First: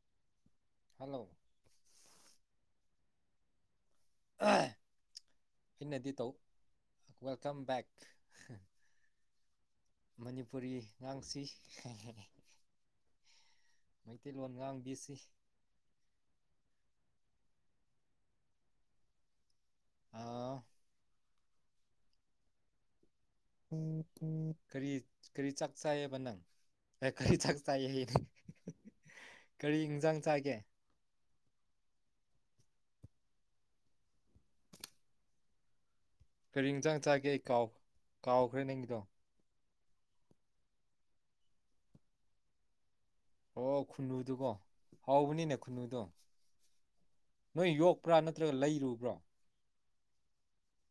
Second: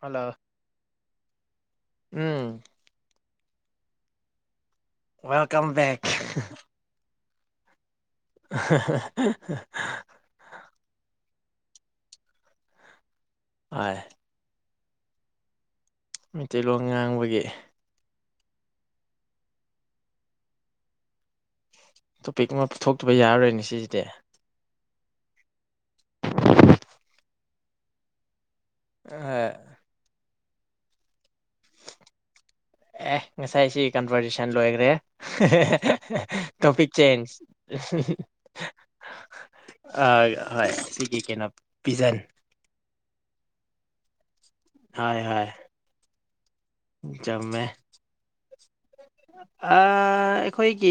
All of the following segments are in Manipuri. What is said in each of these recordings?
Hello hello um uh welcome back welcome back Manipuri ꯉꯥꯡꯁꯤ ꯍꯣꯏ [inaudible] ꯃꯩꯇꯩꯂꯣꯟ ꯉꯥꯡ ꯑꯩꯁꯤ ꯃꯩꯇꯩꯂꯣꯟ ꯉꯥꯡꯕꯒꯤ ꯇꯣꯄꯤꯛ ꯃꯥ ꯄꯨꯊꯣꯛ ꯀꯔꯤ ꯀꯔꯤ ꯆꯥꯛ ꯆꯥꯏꯌꯦꯕ ꯅꯪ ꯑꯦ ꯀꯔꯤ ꯆꯥꯛ ꯆꯥꯏꯌꯦ ꯀꯔꯤ ꯏꯟꯖꯥꯡ ꯆꯥꯏ ꯌꯦ ꯑꯦ ꯉꯁꯥꯏꯁꯤ ꯀꯟꯚꯔꯁꯦꯁꯟ ꯂꯣꯏꯒ꯭ꯔꯦ ꯀꯔꯤ ꯇꯣꯄꯤꯛ ꯏꯟꯖꯥꯡ ꯆꯥꯒꯦ ꯆꯦꯟꯖ ꯑꯩ ꯀꯥꯎ ꯀꯥꯎꯈ꯭ꯔꯦ ꯅꯪꯒꯤꯗꯣ ꯑ ꯍꯣꯏ ꯁꯤꯒꯤ ꯀꯩꯅꯣ ꯄꯤꯖꯟ ꯑꯣ ꯈꯨꯅꯨꯗꯨꯀꯣ ꯍꯣꯏ ꯍꯣꯏ ꯍꯥꯎꯕꯅꯤꯅꯦ ꯈꯨꯅꯨꯗꯣ ꯆꯨꯝꯃꯦ ꯅꯣꯏ ꯌꯣꯛꯄ꯭ꯔꯥ ꯅꯠꯇ ꯅꯠꯇ꯭ꯔꯒ ꯂꯩꯔꯨ ꯕꯔꯣ ꯑ ꯑꯩꯈꯣꯏꯒꯤ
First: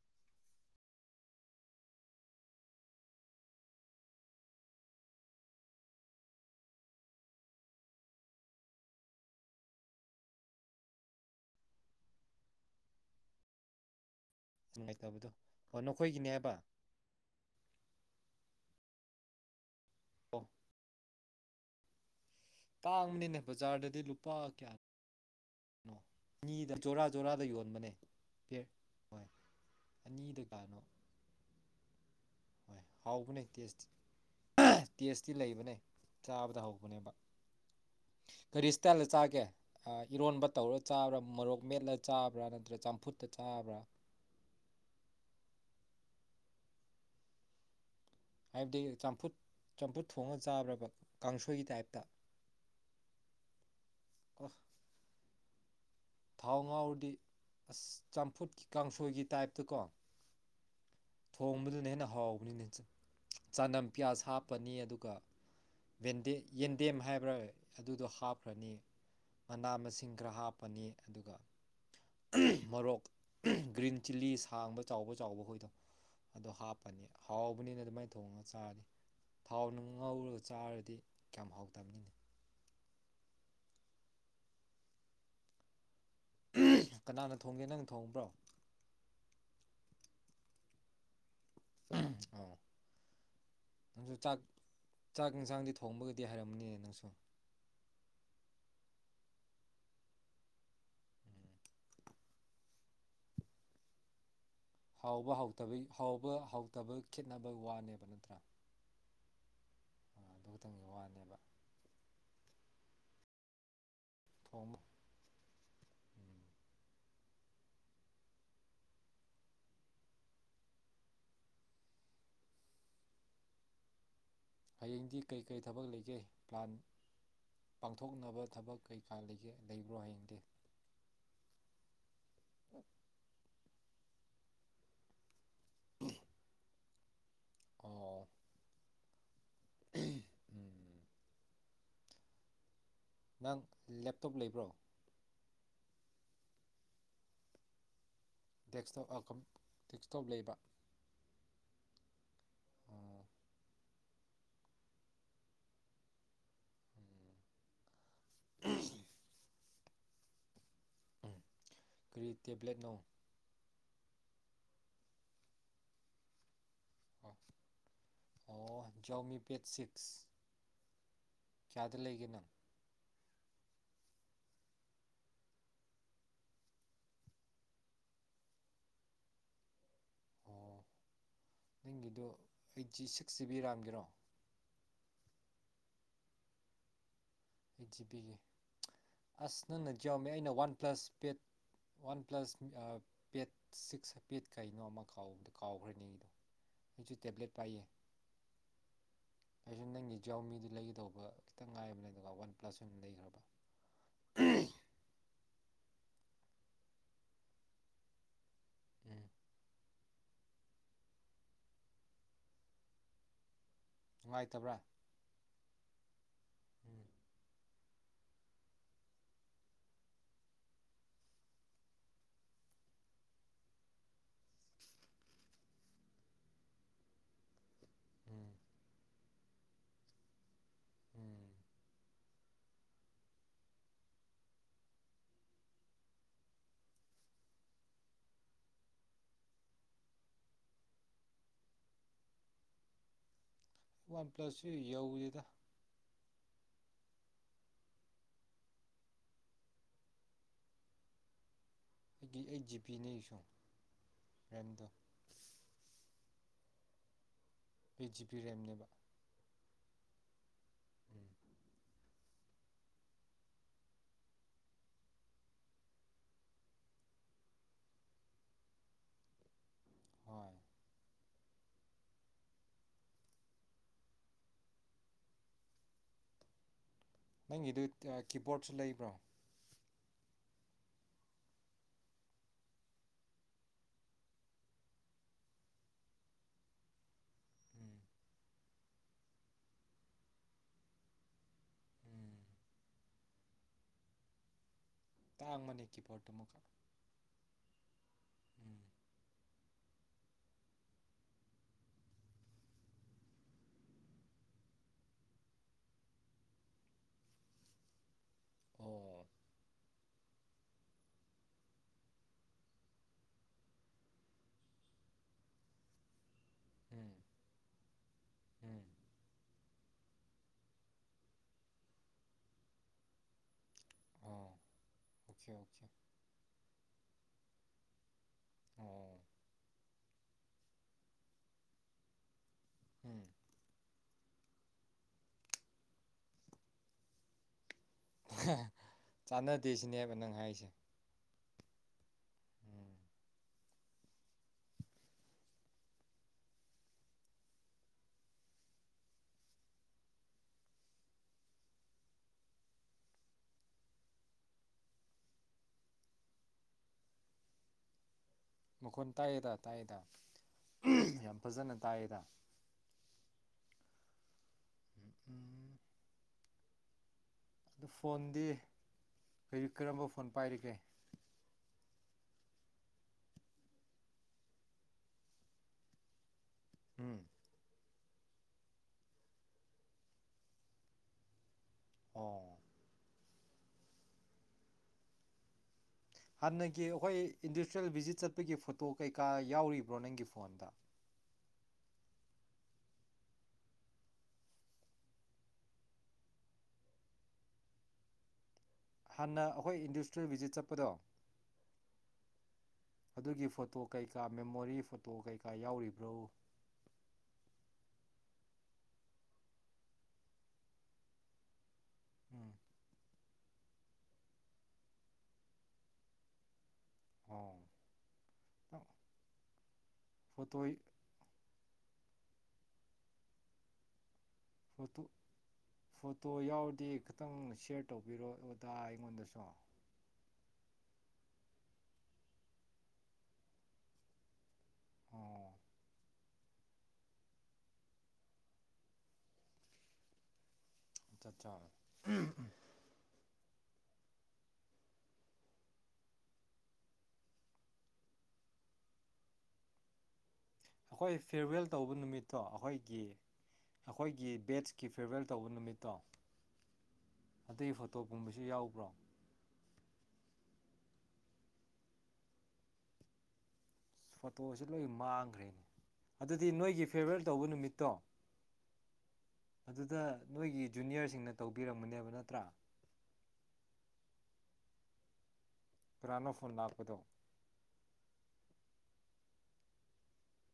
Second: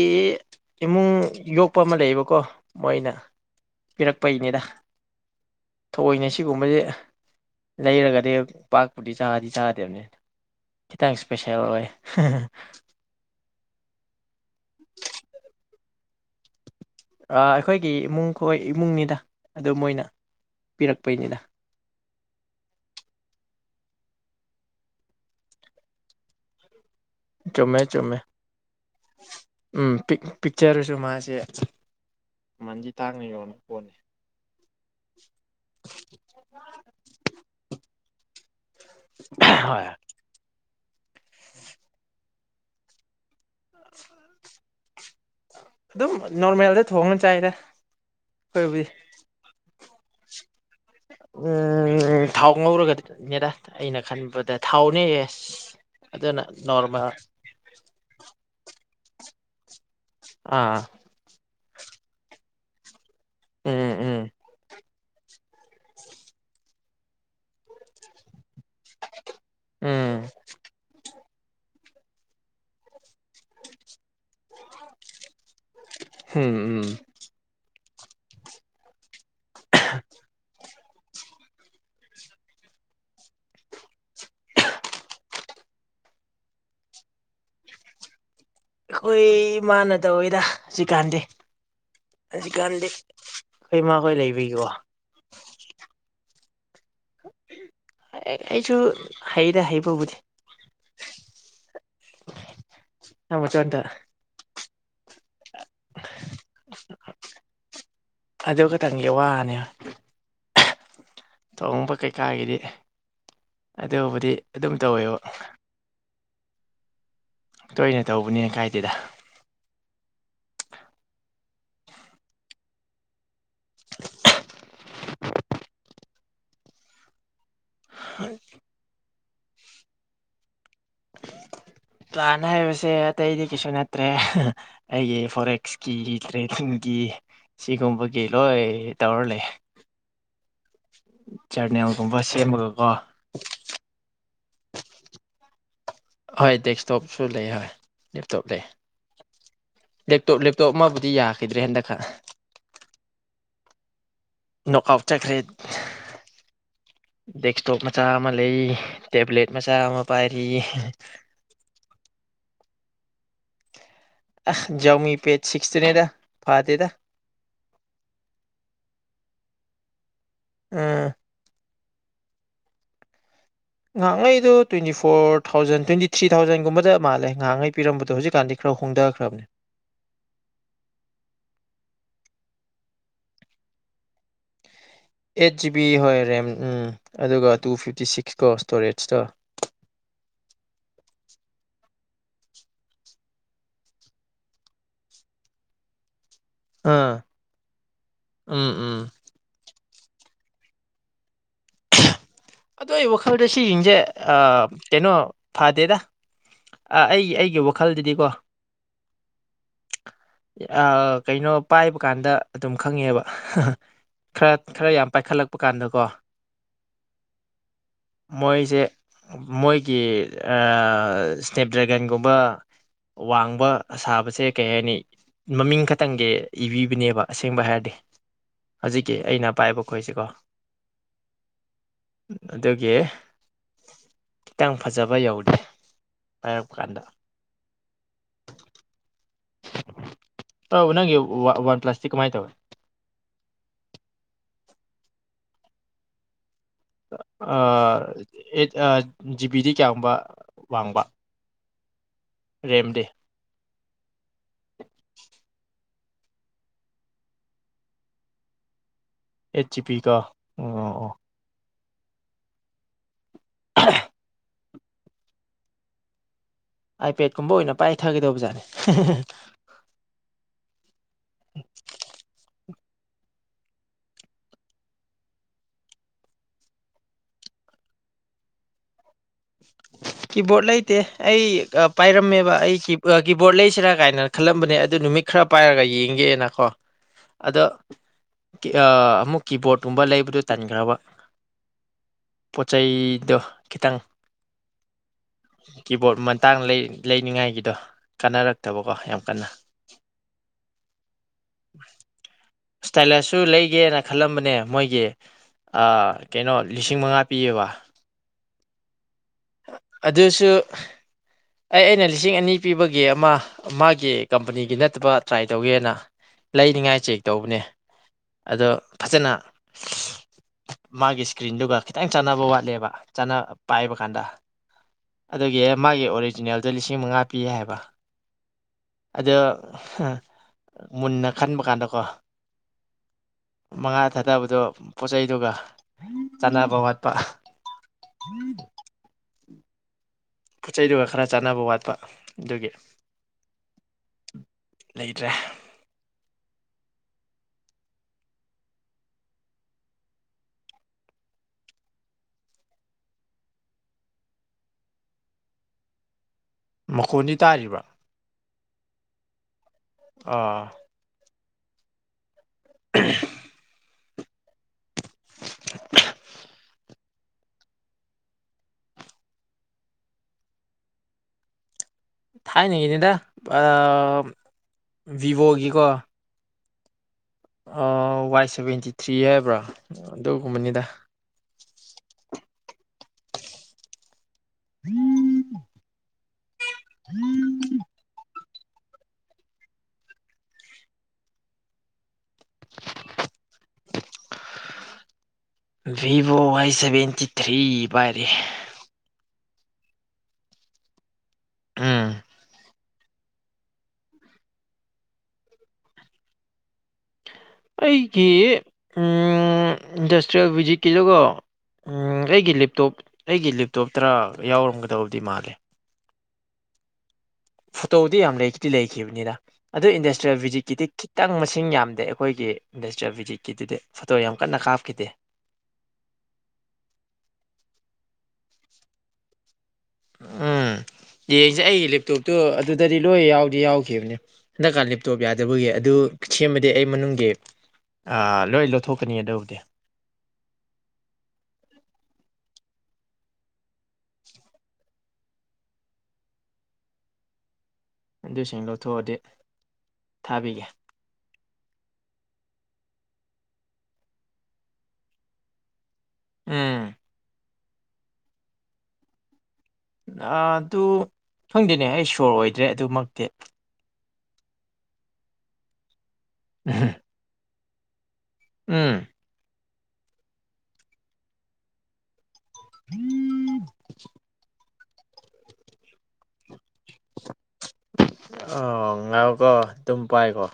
ꯏꯃꯨꯡ ꯌꯣꯛꯄ ꯑꯃ ꯂꯩꯌꯦꯕꯀꯣ ꯃꯣꯏꯅ ꯄꯤꯔꯛꯄꯩꯅꯦꯗ ꯊꯣꯏꯅ ꯁꯤꯒꯨꯝꯕꯁꯦ ꯂꯩꯔꯒꯗꯤ ꯄꯥꯛꯄꯨꯗꯤ ꯆꯥꯗꯤ ꯆꯥꯗꯦꯕꯅꯤ ꯈꯤꯇꯪ ꯏꯁꯄꯤꯁꯦꯜꯕꯨꯗꯤ ꯑꯣꯏ ꯅꯨꯡꯉꯥꯏꯇꯕꯗꯣ ꯑꯣ ꯅꯈꯣꯏꯒꯤꯅꯦ ꯍꯥꯏꯕ ꯑꯩꯈꯣꯏꯒꯤ ꯏꯃꯨꯡ ꯈꯣꯏ ꯏꯃꯨꯡꯅꯤꯗ ꯑꯗꯨ ꯃꯣꯏꯅ ꯑꯣ ꯄꯤꯔꯛ ꯄꯩꯅꯤꯗ ꯇꯥꯡꯕꯅꯤꯅꯦ ꯕꯖꯥꯔꯗꯗꯤ ꯂꯨꯄꯥ ꯀꯌꯥꯅꯣ ꯅꯤꯗ ꯆꯨꯝꯃꯦ ꯆꯨꯝꯃꯦ ꯍꯣꯏ ꯎꯝ ꯄꯤꯛ ꯑꯅꯤꯗ ꯀꯌꯥꯅꯣ ꯄꯤꯛꯆꯔꯁꯨ ꯃꯥꯁꯦ ꯍꯣꯏ ꯃꯃꯟꯗꯤ ꯇꯥꯡꯅ ꯍꯥꯎꯕꯅꯦ ꯌꯣꯟꯕ ꯇꯦꯁꯇꯤ ꯄꯣꯠꯅꯤ ꯇꯦꯁꯇꯤ ꯂꯩꯕꯅꯦ ꯆꯥꯕꯗ ꯍꯧꯕꯅꯦꯕ ꯀꯔꯤ ꯏꯁꯇꯥꯏꯜꯗ ꯆꯥꯒꯦ ꯍꯣꯏ ꯏꯔꯣꯟꯕ ꯇꯧꯔ ꯆꯥꯕ꯭ꯔꯥ ꯃꯣꯔꯣꯛ ꯃꯦꯠꯂ ꯆꯥꯕ꯭ꯔꯥ ꯅꯠꯇ꯭ꯔ ꯆꯝꯐꯨꯠꯇ ꯆꯥꯕ꯭ꯔꯥ ꯑꯗꯨꯝ ꯅꯣꯔꯃꯦꯜꯗ ꯊꯣꯡꯉ ꯆꯥꯏꯗ ꯍꯥꯏꯕꯗꯤ ꯑꯩꯈꯣꯏꯕꯨꯗꯤ ꯆꯝꯐꯨꯠ ꯆꯝꯐꯨꯠ ꯊꯣꯡꯉ ꯆꯥꯕ꯭ꯔꯕ ꯀꯥꯡꯁꯣꯏꯒꯤ ꯇꯥꯏꯞꯇ ꯎꯝ ꯊꯥꯎ ꯉꯧꯔꯒꯗꯤꯅꯦꯗ ꯑꯩꯅ ꯑꯣ ꯈꯟꯕꯗ ꯊꯥꯎꯅꯦ ꯑꯦꯁ ꯊꯥꯎ ꯉꯧꯔꯗꯤ ꯑꯁ ꯆꯝꯐꯨꯠꯀꯤ ꯀꯥꯡꯁꯨ ꯑꯣꯏꯒꯤ ꯇꯥꯏꯞꯇ ꯀꯣ ꯑꯥ ꯊꯣꯡꯕꯗꯨꯅ ꯍꯦꯟꯅ ꯍꯥꯎꯕꯅꯤꯅꯦ ꯆꯅꯝ ꯎꯝ ꯄꯤꯌꯥꯁ ꯎꯝ ꯍꯥꯞꯄꯅꯤ ꯑꯗꯨꯒ ꯌꯦꯟꯗꯦ ꯌꯦꯟꯗꯦꯝ ꯍꯥꯏꯕ꯭ꯔꯥ ꯑꯗꯨꯗꯣ ꯍꯥꯞꯈ꯭ꯔꯅꯤ ꯃꯅꯥ ꯃꯁꯤꯡ ꯎꯝ ꯈꯔ ꯍꯥꯞꯄꯅꯤ ꯑꯗꯨꯒ ꯃꯣꯔꯣꯛ ꯒ꯭ꯔꯤꯟ ꯆꯤꯜꯂꯤ ꯁꯥꯡꯕ ꯆꯥꯎꯕ ꯆꯥꯎꯕ ꯍꯣꯏꯗꯣ ꯑꯗꯣ ꯎꯝ ꯎꯝ ꯍꯥꯞꯄꯅꯤ ꯍꯥꯎꯕꯅꯤꯅꯦ ꯑꯗꯨꯃꯥꯏꯅ ꯊꯣꯡꯉꯒ ꯆꯥꯔꯤ ꯊꯥꯎ ꯅꯨꯡ ꯉꯧꯔ ꯆꯥꯔ ꯗꯤ ꯀꯌꯥꯝ ꯍꯥꯎꯇꯝꯅꯤꯅꯦ [unintelligible] ꯀꯅꯥꯅ ꯊꯣꯡꯒꯦ ꯅꯪꯅ ꯊꯣꯡꯕ꯭ꯔꯣ ꯑꯩꯈꯣꯏ ꯃꯥꯅ ꯇꯧꯋꯤꯗ ꯍꯧꯖꯤꯛꯀꯥꯟꯗꯤ ꯑꯣ ꯍꯧꯖꯤꯛꯀꯥꯟꯗꯤ ꯑꯩꯈꯣꯏ ꯃꯥꯍꯣꯏ ꯅꯪꯁꯨ ꯆꯥꯛ ꯂꯩꯕꯩꯀꯣ ꯑꯣ ꯑꯩꯁꯨ ꯍꯩꯗ ꯍꯩꯕꯕꯨꯗꯤ ꯅ ꯃꯆꯣꯟꯗ ꯍꯥꯎꯕ ꯍꯥꯎ ꯍꯥꯎꯕ ꯍꯥꯎꯇꯕ ꯈꯦꯠꯅꯕ ꯋꯥꯅꯦꯕ ꯅꯠꯇ꯭ꯔꯥ ꯑꯗꯨ ꯈꯛꯇꯪꯒꯤ ꯋꯥꯅꯦ ꯈꯛꯇꯪꯒꯤ ꯋꯥꯅꯦꯕ ꯊꯣꯡꯕ ꯀꯩꯀꯥꯒꯤꯗꯤ ꯑꯗꯨꯕꯨꯗꯤ ꯑꯗꯨꯝ ꯊꯣꯡꯕ ꯇꯧꯋꯦꯕ ꯎꯝ ꯇꯣꯏꯅ ꯇꯧꯕꯅꯤꯅ ꯀꯥꯏꯗꯦꯗ ꯍꯌꯦꯡꯗꯤ ꯀꯩꯀꯩ ꯊꯕꯛ ꯂꯩꯒꯦ ꯄ꯭ꯂꯥꯟ ꯄꯥꯡꯊꯣꯛꯅꯕ ꯊꯕꯛ ꯀꯩ ꯥ [unintelligible] ꯂꯩꯕ꯭ꯔꯣ ꯍꯌꯦꯡꯗꯤ ꯄ꯭ꯂꯥꯟ ꯍꯥꯏꯕꯁꯦ ꯑꯇꯩꯗꯤ ꯀꯩꯁꯨ ꯇ꯭ꯔꯦ ꯑꯩꯒꯤ ꯐꯣꯔꯦꯛꯁꯀꯤ ꯇ꯭ꯔꯦꯗꯤꯡꯒꯤ ꯑꯣ ꯁꯤꯒꯨꯝꯕꯒꯤ ꯂꯣꯏ ꯇꯧꯔ ꯂꯩ ꯎꯝ ꯖꯔꯅꯦꯜꯒꯨꯝꯕ ꯁꯦꯝꯃꯒꯀꯣ ꯅꯪ ꯂꯦꯞꯇꯣꯞ ꯂꯩꯕ꯭ꯔꯣ ꯍꯣꯏ ꯗꯦꯛꯁꯇꯣꯞꯁꯨ ꯂꯩ ꯍꯣꯏ ꯂꯦꯞꯇꯣꯞ ꯂꯩ ꯗꯦꯛꯁꯇꯣꯞ ꯑ ꯀꯝ ꯗꯦꯛꯁꯇꯣꯞ ꯂꯦꯞꯇꯣꯞ ꯂꯩꯕ ꯂꯦꯞꯇꯣꯞ ꯑꯃꯕꯨꯗꯤ ꯌꯥꯈꯤꯗ꯭ꯔꯦ ꯍꯟꯗꯛ ꯈꯛ ꯑꯣ ꯅꯣꯛ ꯑꯥꯎꯠ ꯆꯠꯈ꯭ꯔꯦ ꯎꯝ ꯗꯦꯛꯁꯇꯣꯞ ꯃꯆꯥ ꯑꯃ ꯂꯩ ꯇꯦꯕ꯭ꯂꯦꯠ ꯃꯆꯥ ꯑꯃ ꯄꯥꯏꯔꯤ ꯀꯔꯤ ꯇꯦꯕ꯭ꯂꯦꯠꯅꯣ ꯑꯥꯁ ꯖꯎꯃꯤ ꯄꯦꯠ ꯁꯤꯁꯇꯨꯅꯦꯗ ꯐꯥꯗꯦꯗ ꯑꯣ ꯖꯥꯎꯃꯤ ꯄꯦꯠ ꯁꯤꯛꯁ ꯎꯝ ꯀꯌꯥꯗ ꯂꯩꯒꯦ ꯅꯣ ꯉꯥꯏꯍꯥꯛꯉꯩꯗꯣ twenty four thousand twenty three ꯊꯥꯎꯖꯟꯒꯨꯝꯕꯗ ꯃꯥꯜꯂꯦ ꯉꯥꯏꯍꯥꯛꯉꯩ ꯄꯤꯔꯝꯕꯗꯣ ꯍꯧꯖꯤꯛꯀꯥꯟꯗꯤ ꯈꯔ ꯍꯣꯡꯊꯈ꯭ꯔꯕꯅꯦ ꯑꯣ ꯅꯪꯒꯤꯗꯨ ꯑꯩꯠꯖꯤ ꯁꯤꯛꯁ ꯖꯤꯕꯤ ꯔꯥꯝꯒꯤꯔꯣ ꯑꯩꯠ ꯖꯤꯕꯤ ꯍꯣꯏ ꯔꯦꯝ ꯎꯝ ꯑꯗꯨꯒ ꯇꯨ ꯐꯤꯐꯇꯤ ꯁꯤꯛꯁꯀꯣ ꯏꯁꯇꯣꯔꯦꯖꯇꯣ ꯑꯁ ꯅꯪꯅ ꯖꯥꯎꯒꯤ ꯑꯩꯅ ꯋꯥꯟ ꯄ꯭ꯂꯁ ꯄꯦꯠ ꯋꯥꯟ ꯄ꯭ꯂꯁ ꯄꯦꯠ ꯁꯤꯛꯁ ꯄꯦꯠ ꯀꯩꯅꯣ ꯑꯃ ꯀꯕꯗꯣ ꯀꯥꯎ ꯈ꯭ꯔꯦꯅꯦ ꯑꯥ ꯎꯝ ꯎꯝ ꯑꯩꯁꯨ ꯅꯪꯒꯤ ꯏꯖꯎ ꯃꯤꯗꯨ ꯂꯩꯒꯗꯧꯕ ꯈꯤꯇꯪ ꯉꯥꯏꯕꯅꯦ ꯑꯗꯨꯒ ꯋꯥꯟ ꯄ꯭ꯂꯁ ꯑꯗꯣ ꯑꯣꯏꯅ ꯑꯩ ꯂꯩꯈ꯭ꯔꯕ ꯋꯥꯈꯜꯗ ꯁꯤ ꯌꯦꯡꯁꯦ ꯑꯥ ꯀꯩꯅꯣ ꯐꯗꯦꯗ ꯑꯩꯒꯤ ꯑꯩꯒꯤ ꯋꯥꯈꯜꯗꯗꯤꯀꯣ ꯎꯝ ꯀꯩꯅꯣ ꯄꯥꯏꯕ ꯀꯥꯟꯗ ꯑꯗꯨꯝ ꯈꯪꯉꯦꯕ ꯈꯔ ꯅꯨꯡꯉꯥꯏꯇꯕ꯭ꯔꯥ ꯈꯔ ꯌꯥꯝ ꯄꯥꯏꯈꯠꯂꯛꯄ ꯀꯥꯟꯗꯀꯣ ꯎꯝ ꯃꯣꯏꯁꯦ ꯃꯣꯏꯒꯤ ꯏꯁ꯭ꯅꯦꯞ ꯗ꯭ꯔꯦꯒꯟꯒꯨꯝꯕ ꯋꯥꯡꯕ ꯁꯥꯕꯁꯦ ꯀꯩ ꯍꯥꯏꯅꯤ ꯃꯃꯤꯡ ꯈꯛꯇꯪꯒꯤ ꯏꯕꯤꯕꯅꯦꯕ ꯑꯁꯦꯡꯕ ꯍꯥꯏꯔꯗꯤ ꯎꯝ ꯍꯧꯖꯤꯛꯀꯤ ꯑꯩꯅ ꯄꯥꯏꯕ ꯈꯣꯏꯁꯤꯀꯣ ꯎꯝ ꯑꯗꯨꯒꯤ ꯈꯤꯇꯪ ꯐꯖꯕ ꯌꯧꯗꯦ ꯄꯥꯏꯔꯛꯄ ꯀꯥꯟꯗ ꯇꯧ ꯅꯪꯒꯤ ꯋꯥꯟ ꯄ꯭ꯂꯥꯁꯇꯤ ꯀꯃꯥꯏ ꯇꯋ ꯋꯥꯟ ꯄ꯭ꯂꯁꯁꯨ ꯌꯧꯋꯦꯗ ꯑꯦꯠ ꯖꯤꯕꯤꯗꯤ ꯀꯌꯥꯒꯨꯝꯕ ꯋꯥꯡꯕ ꯑꯩꯒꯤ ꯑꯩꯠ ꯔꯦꯝꯗꯤ ꯖꯤꯕꯤꯅꯦ ꯑꯩꯁꯨ ꯔꯦꯝꯗꯣ ꯑꯩꯠ ꯖꯤꯕꯤ ꯔꯦꯝꯅꯦꯕ eight ꯒꯤ ꯕꯤ ꯀꯣ ꯎꯝ [inaudible] ꯑꯥꯏꯄꯦꯗꯀꯨꯝꯕ ꯑꯣꯏꯅ ꯄꯥꯏꯊꯒꯗꯧꯕ ꯖꯥꯠꯅꯦ ꯍꯣꯏ [inaudible] ꯅꯪꯒꯤꯗꯨ ꯀꯤꯕꯣꯔꯗꯁꯨ ꯂꯩꯕ꯭ꯔꯣ ꯀꯤꯕꯣꯔꯠ ꯂꯩꯇꯦ ꯑꯩ ꯄꯥꯏꯔꯝꯃꯦꯕ ꯑꯩ ꯀꯤꯕꯣꯔꯠ ꯂꯩꯁꯤꯔꯥ ꯀꯥꯏꯅ ꯈꯜꯂꯝꯕꯅꯦ ꯑꯗꯨ ꯅꯨꯃꯤꯠ ꯈꯔ ꯄꯥꯏꯔꯒ ꯌꯦꯡꯒꯦꯅꯀꯣ ꯑꯗꯣ ꯎꯝ ꯑꯃꯨꯛ ꯀꯤꯕꯣꯔꯠꯀꯨꯝꯕ ꯂꯩꯕꯗꯣ ꯇꯟꯈ꯭ꯔꯕ ꯎꯝ ꯄꯣꯠ ꯆꯩꯗꯣ ꯈꯤꯇꯪ ꯇꯥꯡꯕꯅꯦ ꯀꯤꯕꯣꯔꯠ ꯀꯤꯕꯣꯔꯗꯇꯨ ꯃꯇꯥꯡ ꯑꯃꯨꯛꯀ ꯂꯩꯅꯤꯉꯥꯏꯒꯤꯗꯣ ꯎꯝ ꯀꯥꯟꯅꯔꯛꯇꯕꯀꯣ ꯌꯥꯝ ꯀꯟꯅ ꯏꯁꯇꯥꯏꯂꯁꯁꯨ ꯂꯩꯒꯦꯅ ꯈꯜꯂꯝꯕꯅꯦ ꯃꯣꯏꯒꯤ ꯀꯩꯅꯣ ꯂꯤꯁꯤꯡ ꯃꯉꯥ ꯄꯤꯌꯦꯕ ꯑꯣ ꯑꯗꯨꯁꯨ ꯑꯩ ꯑꯩꯅ ꯂꯤꯁꯤꯡ ꯑꯅꯤ ꯄꯤꯕꯒꯤ ꯑꯃ ꯃꯥꯒꯤ ꯀꯝꯄꯅꯤꯒꯤ ꯅꯠꯇꯕ ꯇ꯭ꯔꯥꯏ ꯇꯧꯒꯦꯅ ꯂꯩꯅꯤꯉꯥꯏ ꯎꯝ ꯆꯦꯛ ꯇꯧꯕꯅꯦ ꯑꯗꯣ ꯎꯝ ꯐꯖꯅ ꯃꯥꯒꯤ ꯏꯁꯀ꯭ꯔꯤꯟꯗꯨꯒ ꯈꯤꯇꯪ ꯆꯥꯅꯕ ꯋꯥꯠꯂꯦꯕ ꯄꯥꯏꯕ ꯀꯥꯟꯗ ꯑꯣ ꯑꯣꯀꯦ ꯑꯗꯨꯒꯤ ꯑꯣꯀꯦ ꯃꯥꯒꯤ ꯑꯣꯔꯤꯖꯤꯅꯦꯜꯗꯣ ꯂꯤꯁꯤꯡ ꯃꯉꯥ ꯄꯤ ꯍꯥꯏꯕ ꯑꯣ ꯑꯗꯣ ꯃꯨꯟꯅ ꯈꯟꯕ ꯀꯥꯟꯗꯀꯣ ꯎꯝ ꯃꯉꯥ ꯊꯥꯗꯕꯗꯣ ꯄꯣꯠ ꯆꯩꯗꯨꯒ ꯆꯥꯟꯅꯕ ꯋꯥꯠꯄ [inaudible] ꯆꯥꯟꯅꯗꯁꯅꯦ ꯪ [inaudible] ꯄꯣꯠ ꯆꯩꯗꯨꯒꯥ ꯈꯔ ꯆꯥꯟꯅꯕ ꯋꯥꯠꯄ ꯑꯗꯨꯒꯤ ꯎꯝ ꯂꯩꯇ꯭ꯔꯦ ꯃꯈꯣꯟꯅꯤ ꯇꯥꯔꯤꯕ ꯃꯈꯣꯟ ꯇꯥꯏꯌꯦꯗꯥ ꯇꯥꯏꯗ ꯑꯥ ꯌꯥꯝ ꯐꯖꯅ ꯇꯥꯏꯌꯦꯗ [inaudible] ꯎꯨꯝ ꯑꯗꯨ ꯐꯣꯟꯗꯤ ꯀꯔꯤ ꯀꯔꯝꯕ ꯐꯣꯟ ꯄꯥꯏꯔꯤꯒꯦ? ꯊꯥꯏꯅꯒꯤꯅꯤꯗ ꯑꯝ ꯑ ꯚꯤꯚꯣꯒꯤꯀꯣ ꯎꯨꯝ ꯑꯥ ꯋꯥꯏ ꯁꯦꯚꯦꯟꯇꯤ-ꯊ꯭ꯔꯤ ꯍꯥꯏꯕ꯭ꯔꯥ ꯑꯗꯨꯒꯨꯝꯕꯅꯤꯗ ꯑꯣ ꯍꯨꯝꯝ ꯍꯥꯟꯅꯒꯤ ꯑꯈꯣꯏ ꯏꯟꯗꯁꯇ꯭ꯔꯤꯌꯦꯜ ꯚꯤꯖꯤꯠ ꯆꯠ ꯄꯥꯒꯤ ꯐꯣꯇꯣ ꯀꯩ-ꯀꯥ ꯌꯥꯎꯔꯤꯕ꯭ꯔꯣ ꯅꯪꯒꯤ ꯐꯣꯟꯗ ꯚꯤꯚꯣ ꯋꯥꯏ ꯁꯦꯚꯦꯟꯇꯤ ꯊ꯭ꯔꯤ ꯄꯥꯏꯔꯤ ꯍꯥꯟꯅ ꯑꯈꯣꯏ ꯏꯟꯗꯁꯇ꯭ꯔꯤꯌꯦꯜ ꯚꯤꯖꯤꯠ ꯆꯠꯄꯗꯣ ꯎꯨꯝ ꯑꯗꯨꯒꯤ ꯐꯣꯇꯣ ꯀꯩ-ꯀꯥ ꯃꯦꯃꯣꯔꯤ ꯐꯣꯇꯣ ꯀꯩ-ꯀꯥ ꯌꯥꯎꯔꯤꯕ꯭ꯔꯣ ꯑꯩꯒꯤ ꯏꯟꯗꯁꯇ꯭ꯔꯤꯌꯦꯜ ꯚꯨꯖꯤꯠꯀꯤꯗꯨꯒ ꯎꯝ ꯑꯩꯒꯤ ꯂꯦꯞꯇꯣꯞ ꯑꯩꯒꯤ ꯂꯦꯞꯇꯣꯞꯇꯔ ꯌꯥꯎꯔꯝꯒꯗꯕꯗꯤ ꯃꯥꯜꯂꯤ ꯑꯣ ꯐꯣꯇꯣꯗꯤ ꯌꯥꯝ ꯂꯩꯗꯤ ꯂꯩꯈꯤꯕꯅꯤꯗ ꯑꯗꯨ ꯏꯟꯗꯁꯇ꯭ꯔꯤꯌꯦꯜ ꯐꯣꯇꯣ ꯚꯤꯖꯤꯠꯀꯤꯗꯤ ꯈꯤꯇꯪ ꯃꯁꯤꯡ ꯌꯥꯝ ꯗꯦ ꯑꯩꯈꯣꯏꯒꯤꯗꯨꯗꯤ ꯏꯟꯗꯁꯇ꯭ꯔꯤꯌꯦꯜ ꯕꯤꯖꯤꯠꯀꯤꯗꯨꯗꯤ ꯐꯠꯇ ꯐꯣꯇꯣ ꯐꯣꯇꯣ ꯌꯥꯎꯔꯗꯤ ꯈꯤꯇꯪ ꯁꯤꯌꯥꯔ ꯇꯧꯕꯤꯔꯣ ꯗ ꯑꯩꯉꯣꯟꯗꯁꯨ ꯎꯝ ꯌꯦꯡꯁꯤ ꯑꯩꯒꯤ ꯂꯦꯞꯇꯣꯞꯇꯣ ꯑꯗꯨꯗꯗꯤ ꯂꯣꯏ ꯌꯥꯎꯗꯤ ꯌꯥꯎꯒꯤꯕꯅꯤ ꯍꯟꯗꯛꯀꯥꯟ ꯂꯦꯞꯇꯣꯞ ꯌꯥꯗꯕꯒꯤ ꯑꯗꯨ ꯁꯦꯝꯃꯗꯤ ꯑꯩ ꯃꯅꯨꯡꯒꯤ ꯂꯣꯏ ꯂꯧꯊꯣꯛꯀꯅꯤ ꯑꯗꯨꯕꯨꯗꯤ ꯆꯥꯛ ꯆꯥꯔꯕꯣ ꯎꯨꯍꯍ ꯑꯗꯨ ꯁꯦꯜ ꯂꯧꯊꯣꯛꯑꯗꯤ ꯊꯥꯕꯤꯒꯦ ꯑꯩꯈꯣꯏ ꯐꯦꯌꯥꯔꯋꯦꯜ ꯇꯧꯕ ꯅꯨꯃꯤꯠꯇꯣ ꯑꯩꯈꯣꯏꯒꯤ ꯑꯩꯈꯣꯏꯒꯤ ꯕꯦꯠꯁꯀꯤ ꯐꯤꯌꯥꯔꯋꯦꯜ ꯇꯧꯕ ꯅꯨꯃꯤꯠꯇꯣ ꯎꯨꯝ ꯑꯗꯨꯒꯤ ꯐꯣꯇꯣ ꯒꯨꯝꯕꯁꯨ ꯌꯥꯎꯕ꯭ꯔꯣ ꯑꯗꯨ ꯈꯪꯗꯦꯅꯦ ꯑꯩ ꯁꯤꯌꯣꯔ ꯑꯣꯏꯗ꯭ꯔꯦ ꯑꯗꯨꯃꯛꯇꯤ ꯐꯣꯇꯣꯁꯨ ꯂꯣꯏ ꯃꯥꯡꯈ꯭ꯔꯦꯅꯦ ꯑꯗꯨꯗꯤ ꯅꯣꯏꯒꯤ ꯐꯤꯌꯥꯋꯦꯜ ꯇꯧꯕ ꯅꯨꯃꯤꯠ ꯇꯣ ꯎꯨꯝ ꯑꯗꯨꯗ ꯅꯣꯏꯒꯤ ꯖꯨꯅꯤꯌꯔꯁꯤꯡꯅ ꯇꯧꯕꯤꯔꯝꯒꯅꯦꯕ ꯅꯠꯇ꯭ꯔꯥ ꯍꯨꯝꯍ ꯀꯅꯥꯅꯣ ꯐꯣꯟ ꯂ ꯄꯗꯣ ꯑ ꯉꯥꯏꯈꯣꯀꯣ ꯑꯗꯨꯝ ꯄꯥꯏꯀꯣ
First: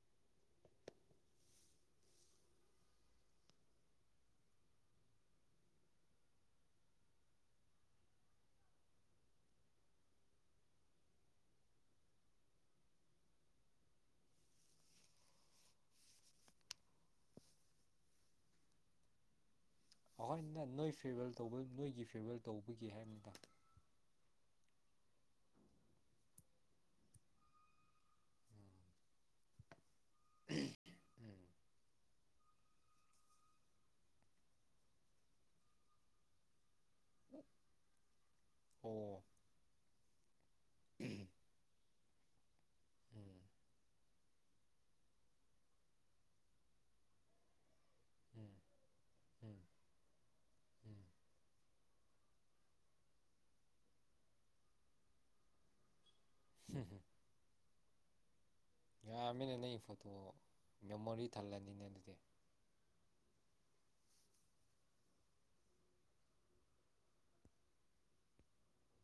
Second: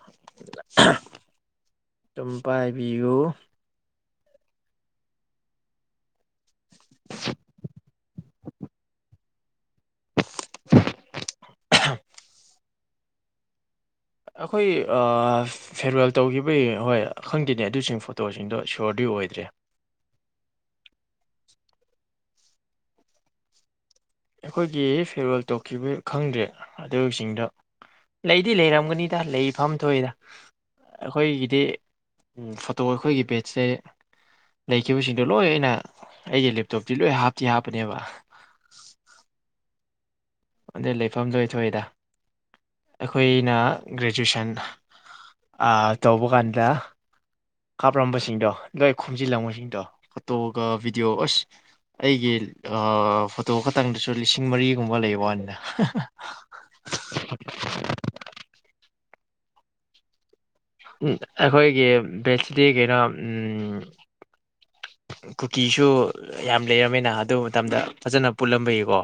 ꯑꯗꯨꯝ ꯄꯥꯏꯕꯤꯌꯨ [inaudible] ꯑꯍ ꯑꯩꯈꯣꯏ ꯐꯦꯌꯥꯔꯋꯦꯜ ꯇꯧꯈꯤꯕꯒꯤ ꯍꯣꯏ ꯈꯪꯗꯦꯅꯦ ꯑꯗꯨꯁꯤꯡ ꯐꯣꯇꯣꯁꯤꯡꯗꯣ ꯁꯤꯌꯣꯔꯗꯤ ꯑꯣꯏꯗ꯭ꯔꯦ ꯑꯩꯈꯣꯏꯅ ꯅꯣꯏ ꯐꯦꯌꯥꯔꯋꯦꯜꯍ ꯇꯧꯕ ꯅꯣꯏꯒꯤ ꯐꯦꯌꯥꯔꯋꯦꯜ ꯇꯧꯕꯒꯤ ꯍꯥꯏꯕ ꯑꯩꯈꯣꯏꯒꯤ ꯐꯦꯌꯥꯔꯋꯦꯜ ꯇꯣꯛꯈꯤꯕ ꯈꯪꯗꯦ ꯑꯗꯨꯁꯤꯡꯗꯣ ꯂꯩꯗꯤ ꯂꯩꯔꯝꯒꯅꯤꯗ ꯂꯩ ꯐꯝ ꯊꯣꯛꯏꯗ ꯎꯝ ꯑꯈꯣꯏꯒꯤꯗꯤ ꯎꯨꯝ ꯐꯣꯇꯣ ꯑꯩꯈꯣꯏꯒꯤ ꯄꯦꯖꯇꯁꯦ ꯂꯩꯈꯤꯕꯁꯤꯡꯗꯣ ꯂꯣꯏ ꯑꯩꯅ ꯑꯩꯒꯤ ꯂꯦꯞꯇꯣꯞꯇꯤ ꯂꯣꯏ ꯍꯥꯞꯇꯤ ꯍꯥꯞꯄꯅꯦꯕ ꯑꯣ ꯑꯗꯩ ꯂꯩꯐꯝ ꯂꯣꯏ ꯊꯣꯛꯏꯗ ꯎꯝ ꯑꯩꯈꯣꯏꯅ ꯒ꯭ꯔꯦꯖꯨꯋꯌꯦꯁꯟ ꯇꯧꯕ ꯀꯥꯟꯗ ꯀꯥꯞꯂꯝꯝꯕꯁꯤꯡꯗꯣ ꯎꯝ ꯂꯣꯏ ꯎꯝ ꯈꯣꯝꯖꯤꯜꯂꯝꯕꯁꯤꯡꯗꯣ ꯐꯣꯇꯣꯒ ꯚꯤꯗꯤꯑꯣ ꯑꯁ ꯑꯩꯒꯤ ꯑ ꯐꯣꯇꯣ ꯈꯇꯪꯗꯁꯨ ꯂꯤꯁꯤꯡ ꯃꯔꯤꯒꯨꯝꯕ ꯂꯩꯕ ꯋꯥꯅꯤꯅ [inaudible] ꯑ ꯃꯅꯦ ꯅ ꯐꯠꯇ ꯎ ꯑꯩꯈꯣꯏꯒꯤ ꯕꯦꯠꯁꯤꯗꯤ ꯀꯩꯅꯣ ꯎ ꯀꯨꯀꯤꯁꯨ ꯌꯥꯝ ꯂꯩꯔꯝꯃꯦꯅ ꯑꯗꯨ ꯃꯇꯝꯗ ꯐꯖꯅ ꯄꯨꯜꯂꯝꯕꯒꯤꯀꯣ